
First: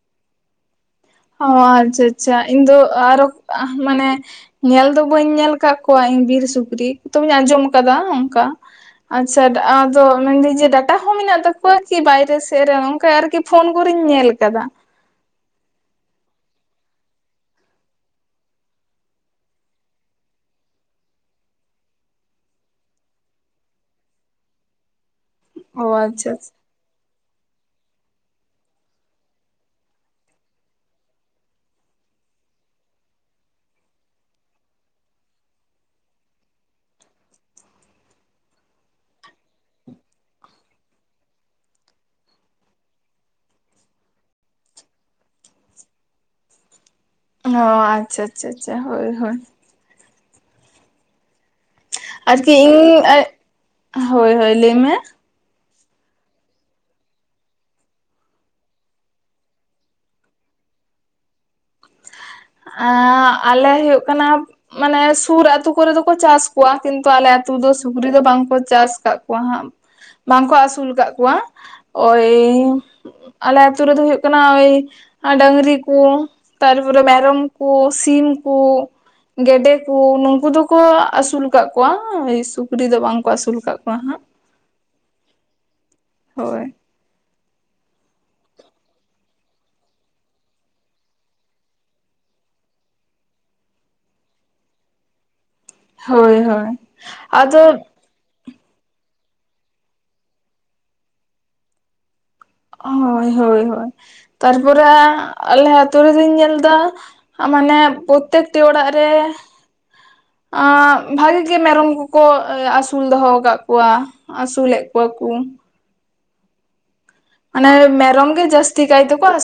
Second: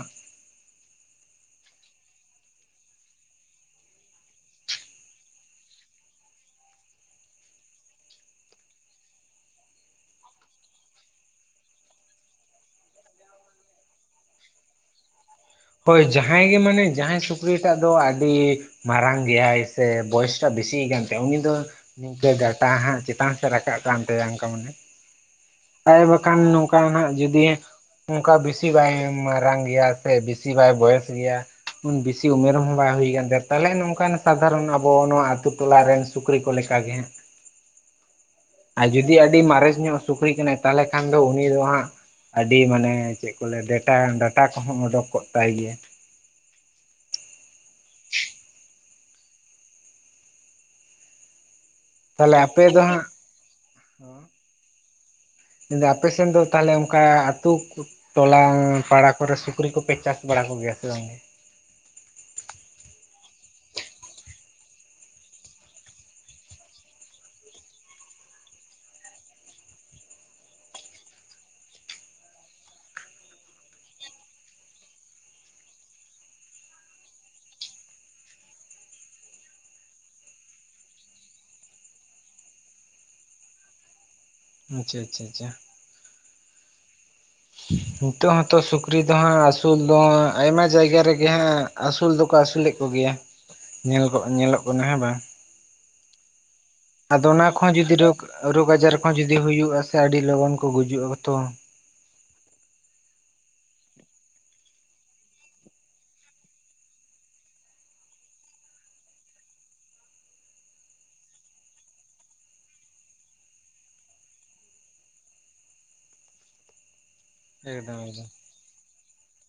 ᱚ ᱟᱪᱪᱷᱟ ᱟᱪᱪᱷᱟ ᱤᱧ ᱫᱚ ᱟᱨ ᱟᱦ ᱢᱟᱱᱮ ᱧᱮᱞ ᱫᱚ ᱵᱟᱹᱧ ᱧᱮᱞ ᱠᱟᱫ ᱠᱚᱣᱟ ᱤᱧ ᱵᱤᱨ ᱥᱩᱠᱨᱤ ᱛᱚᱵᱮᱧ ᱟᱸᱡᱚᱢ ᱠᱟᱫᱟ ᱚᱱᱠᱟ᱾ ᱟᱪᱪᱷᱟ ᱟᱫᱚ ᱢᱮᱱᱫᱟᱹᱧ ᱡᱮ ᱰᱟᱴᱟ ᱦᱚᱸ ᱢᱮᱱᱟᱜ ᱛᱟᱠᱚᱣᱟ ᱠᱤ ᱵᱟᱭᱨᱮ ᱥᱮᱫ ᱨᱮ ᱚᱱᱠᱟ ᱟᱨᱠᱤ᱾ ᱯᱷᱚᱱ ᱠᱚᱨᱮᱧ ᱧᱮᱞ ᱠᱟᱫᱟ᱾ ᱦᱳᱭ ᱡᱟᱦᱟᱭ ᱜᱮ ᱢᱟᱱᱮ ᱡᱟᱦᱟᱭ ᱥᱩᱠᱨᱤ ᱴᱟᱜ ᱫᱚ ᱟᱹᱰᱤ ᱢᱟᱨᱟᱝ ᱜᱮᱭᱟᱭ ᱥᱮ ᱵᱚᱭᱮᱥᱴᱟ ᱵᱮᱥᱤᱭ ᱠᱟᱱ ᱛᱟᱭᱟ ᱩᱱᱤ ᱫᱚ᱾ ᱤᱱᱠᱟᱹ ᱰᱟᱴᱟ ᱦᱟᱸᱜ ᱪᱮᱛᱟᱱ ᱥᱮᱫ ᱨᱟᱠᱟᱵ ᱠᱟᱱ ᱛᱟᱭᱟ ᱚᱱᱠᱟ ᱢᱟᱱᱮ ᱚ ᱟᱨ ᱟᱪᱪᱷᱟ ᱵᱟᱠᱷᱟᱱ ᱱᱚᱠ ᱚᱱᱠᱟ ᱱᱟᱦᱟᱜ ᱡᱩᱫᱤ ᱚᱱᱠᱟ ᱵᱮᱥᱤ ᱵᱟᱭ ᱢᱟᱨᱟᱝ ᱜᱮᱭᱟ ᱥᱮ ᱵᱮᱥᱤ ᱵᱟᱭ ᱵᱚᱭᱮᱥ ᱜᱮᱭᱟ᱾ ᱩᱱ ᱵᱮᱥᱤ ᱩᱢᱮᱨ ᱦᱚ ᱵᱟᱝ ᱦᱩᱭ ᱠᱟᱱ ᱛᱟᱭᱟ ᱛᱟᱦᱚᱞᱮ ᱱᱚᱝᱠᱟᱱ ᱥᱟᱫᱷᱟᱨᱚᱱ ᱟᱵᱚ ᱱᱚᱣᱟ ᱟᱹᱛᱩ ᱴᱚᱞᱟ ᱨᱮᱱ ᱥᱩᱠᱨᱤ ᱠᱚ ᱞᱮᱠᱟ ᱜᱮ ᱦᱟᱸᱜ ᱟᱨ ᱡᱩᱫᱤ ᱟᱹᱰᱤ ᱢᱟᱨᱮ ᱧᱚᱜ ᱥᱩᱠᱨᱤ ᱠᱟᱱᱟᱭ ᱛᱟᱦᱚᱞᱮ ᱠᱷᱟᱱ ᱫᱚ ᱩᱱᱤ ᱫᱚ ᱦᱟᱸᱜ ᱟᱹᱰᱤ ᱢᱟᱱᱮ ᱪᱮᱫ ᱠᱚ ᱞᱟᱹᱭᱟ ᱰᱮᱴᱟ ᱰᱟᱴᱟ ᱠᱚᱦᱚ ᱚᱰᱚᱠ ᱠᱚᱜ ᱛᱟᱭ ᱜᱮᱭᱟ ᱮᱱ ᱦᱚ ᱟᱪᱪᱷᱟ ᱟᱪᱪᱷᱟ ᱟᱪᱪᱷᱟ ᱦᱳᱭ ᱦᱳᱭ ᱛᱟᱦᱚᱞᱮ ᱟᱨᱠᱤ ᱟᱯᱮ ᱤᱧ ᱫᱚ ᱦᱟᱸᱜ ᱦᱳᱭ ᱦᱳᱭ ᱞᱟᱹᱭᱢᱮ ᱢᱮᱱ ᱫᱤᱧ ᱟᱯᱮᱥᱮᱱ ᱫᱚ ᱛᱟᱦᱞᱮ ᱚᱱᱠᱟ ᱟᱹᱛᱩ ᱴᱚᱞᱟ ᱯᱟᱲᱟ ᱠᱚᱨᱮ ᱥᱩᱠᱨᱤ ᱠᱚᱯᱮ ᱪᱟᱥ ᱵᱟᱲᱟ ᱠᱚᱜᱮᱭᱟ ᱥᱮ ᱵᱟᱝ ᱟ... ᱟᱞᱮ ᱦᱩᱭᱩᱜ ᱠᱟᱱᱟ ᱢᱟᱱᱮ ᱥᱩᱨ ᱟᱹᱛᱩ ᱠᱚᱨᱮ ᱫᱚᱠᱚ ᱪᱟᱥ ᱠᱚᱣᱟ ᱠᱤᱱᱛᱩ ᱟᱞᱮ ᱟᱹᱛᱩ ᱫᱚ ᱥᱩᱠᱨᱤ ᱫᱚ ᱵᱟᱝᱠᱚ ᱪᱟᱥ ᱠᱟᱜ ᱠᱚᱣᱟ ᱦᱟᱸᱜ ᱵᱟᱝᱠᱚ ᱟᱥᱩᱞ ᱠᱟᱫ ᱠᱚᱣᱟ ᱳᱭ.... ᱟᱞᱮ ᱟᱛᱩ ᱨᱮᱫᱚ ᱦᱩᱭᱩᱜ ᱠᱟᱱᱟ ᱳᱭ ᱰᱟᱝᱨᱤ ᱠᱚ ᱛᱟᱨᱯᱚᱨᱮ ᱢᱮᱨᱚᱢ ᱠᱩ ᱥᱤᱢ ᱠᱩ ᱜᱮᱰᱮ ᱠᱚ ᱱᱩᱝᱠᱩ ᱫᱚᱠᱚ ᱟᱥᱩᱞ ᱠᱟᱜ ᱠᱚᱣᱟ ᱳᱭ ᱥᱩᱠᱨᱤ ᱫᱚ ᱵᱟᱝ ᱠᱚ ᱟᱥᱩᱞ ᱠᱟ ᱠᱚᱣᱟ ᱦᱟᱸᱜ ᱟᱪᱪᱷᱟ ᱟᱪᱪᱷᱟ ᱟᱪᱪᱷᱟ ᱦᱚᱭ ᱱᱤᱛᱚᱜ ᱦᱚᱸᱛᱚ ᱥᱩᱠᱨᱤ ᱫᱚ ᱦᱟᱸᱜ ᱟᱹᱥᱩᱞ ᱫᱚᱟᱸᱜ ᱟᱭᱢᱟ ᱡᱟᱭᱜᱟ ᱨᱮᱜᱮ ᱦᱟᱸᱜ ᱟᱹᱥᱩᱞ ᱫᱚᱠᱚ ᱟᱹᱥᱩᱞᱮᱫ ᱠᱚᱜᱮᱭᱟ ᱧᱮᱞ ᱠᱚ ᱧᱮᱞᱚᱜ ᱠᱟᱱᱟ ᱦᱮᱸ ᱵᱟᱝ ᱦᱳᱭ ᱦᱳᱭ ᱟᱫᱚ ᱚᱱᱟ ᱠᱚᱦᱚᱸ ᱡᱚᱫᱤ ᱨᱳᱜ ᱨᱳᱜᱽ ᱟᱡᱟᱨ ᱠᱚᱦᱚᱸ ᱡᱩᱫᱤ ᱦᱩᱭᱩᱜᱼᱟ ᱥᱮ ᱟᱹᱰᱤ ᱞᱚᱜᱚᱱ ᱠᱚ ᱜᱩᱡᱩᱜᱼᱟ ᱛᱚ ᱦᱳᱭ ᱦᱳᱭ ᱦᱳᱭ ᱛᱟᱨᱯᱚᱨᱮ ᱟᱞᱮ ᱟᱛᱳ ᱨᱮᱞᱤᱧ ᱧᱮᱞ ᱮᱫᱟ ᱢᱟᱱᱮ ᱯᱨᱚᱛᱮᱠᱴᱤ ᱚᱲᱟᱜ ᱨᱮ ᱟᱸ ᱵᱷᱟᱜᱤ ᱜᱮ ᱢᱮᱨᱚᱢ ᱠᱚᱠᱚ ᱟᱹᱥᱩᱞ ᱫᱚᱦᱚ ᱟᱠᱟᱫ ᱠᱚᱣᱟ ᱟᱹᱥᱩᱞᱮᱫ ᱠᱚᱣᱟ ᱠᱚ ᱚᱱᱮ ᱮᱠᱫᱚᱢ ᱮᱠᱫᱚᱢ ᱢᱮᱨᱚᱢ ᱜᱮ ᱡᱟᱥᱛᱤ ᱠᱟᱭ ᱛᱮ ᱠᱚ ᱟᱥᱩᱞᱮᱫ